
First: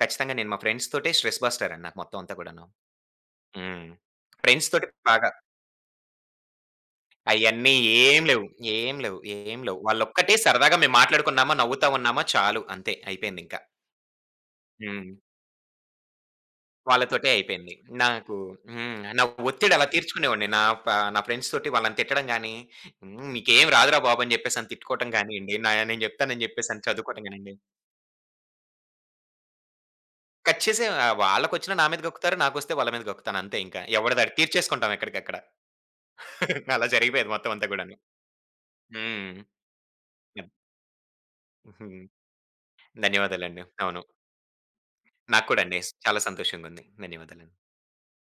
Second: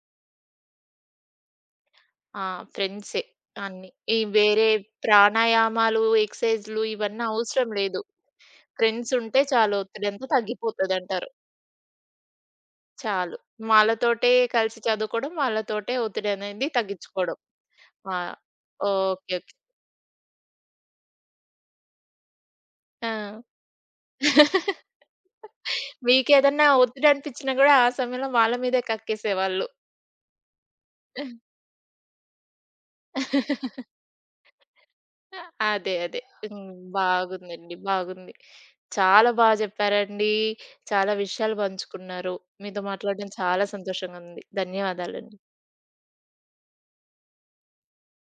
[SPEAKER 2] ఖచ్చితంగా నేను మా ఫ్రెండ్స్ తోటే స్ట్రెస్ బస్టర్ అండి నాకు మొత్తం అంతా
[SPEAKER 1] ఆ!
[SPEAKER 2] కూడాను.
[SPEAKER 1] ఫ్రెండ్సే
[SPEAKER 2] హ్మ్.
[SPEAKER 1] అన్నీ. ఈ వేరే
[SPEAKER 2] ఫ్రెండ్స్ తోటి బాగా
[SPEAKER 1] ప్రాణాయామాలు, ఎక్సర్‌సైజులు ఇవన్నీ అవసరం
[SPEAKER 2] అయన్నీ
[SPEAKER 1] లేదు.
[SPEAKER 2] ఏం లేవు. ఏం లేవు.
[SPEAKER 1] ఫ్రెండ్సుంటే
[SPEAKER 2] ఏం
[SPEAKER 1] చాలు
[SPEAKER 2] లేవు.
[SPEAKER 1] ఒత్తిడంతా
[SPEAKER 2] వాళ్ళొక్కటే సరదాగా మేము
[SPEAKER 1] తగ్గిపోతదంటారు.
[SPEAKER 2] మాట్లాడుకున్నామా, నవ్వుతా ఉన్నామా చాలు, అంతే
[SPEAKER 1] చాలు.
[SPEAKER 2] అయిపోయిందింకా.
[SPEAKER 1] వాళ్ళతోటే కలిసి
[SPEAKER 2] హ్మ్.
[SPEAKER 1] చదువుకోవడం, వాళ్ళతోటే ఒత్తిడనేది
[SPEAKER 2] వాళ్ళతోటే
[SPEAKER 1] తగ్గించుకోవడం.
[SPEAKER 2] అయిపోయింది.
[SPEAKER 1] ఆ!
[SPEAKER 2] నాకు హ్మ్. నా
[SPEAKER 1] ఓకే. ఓకే.
[SPEAKER 2] ఒత్తిడి అలా తీర్చుకునేవాడిని. నా ఫ్రెండ్స్ తోటి వాళ్ళని తిట్టడం గాని,
[SPEAKER 1] ఆ!
[SPEAKER 2] హ్మ్. "మీకేం రాదురా బాబు" అని చెప్పేసని తిట్టుకోవటం గానియండి, నేను చెప్తానని
[SPEAKER 1] మీకేదన్నా
[SPEAKER 2] చెప్పేసని
[SPEAKER 1] ఒత్తిడి
[SPEAKER 2] చదువుకోవటం
[SPEAKER 1] అనిపించినా
[SPEAKER 2] గానియండి.
[SPEAKER 1] గూడా ఆ సమయంలో వాళ్ళ మీదే కక్కేసేవాళ్ళు.
[SPEAKER 2] వాళ్ళకొచ్చినా నా మీద గక్కుతారు. నాకొస్తే వాళ్ళ మీద గక్కుతాను అంతే ఇంకా. ఎవడిది ఆడు తీర్చేసుకుంటాం ఎక్కడికక్కడ.
[SPEAKER 1] అదే. అదే. హ్మ్.
[SPEAKER 2] అలా జరిగిపోయేది మొత్తం అంతా
[SPEAKER 1] బాగుందండి.
[SPEAKER 2] గూడాను.
[SPEAKER 1] బాగుంది. చాలా
[SPEAKER 2] హ్మ్.
[SPEAKER 1] బా జెప్పారండి. చాలా విషయాలు
[SPEAKER 2] హ్మ్.
[SPEAKER 1] పంచుకున్నారు. మీతో మాట్లాడడం
[SPEAKER 2] ధన్యవాదాలండి.
[SPEAKER 1] చాలా
[SPEAKER 2] అవును.
[SPEAKER 1] సంతోషంగా ఉంది. ధన్యవాదాలండి.
[SPEAKER 2] నాకు కూడా అండి. చాలా సంతోషంగుంది. ధన్యవాదాలండి.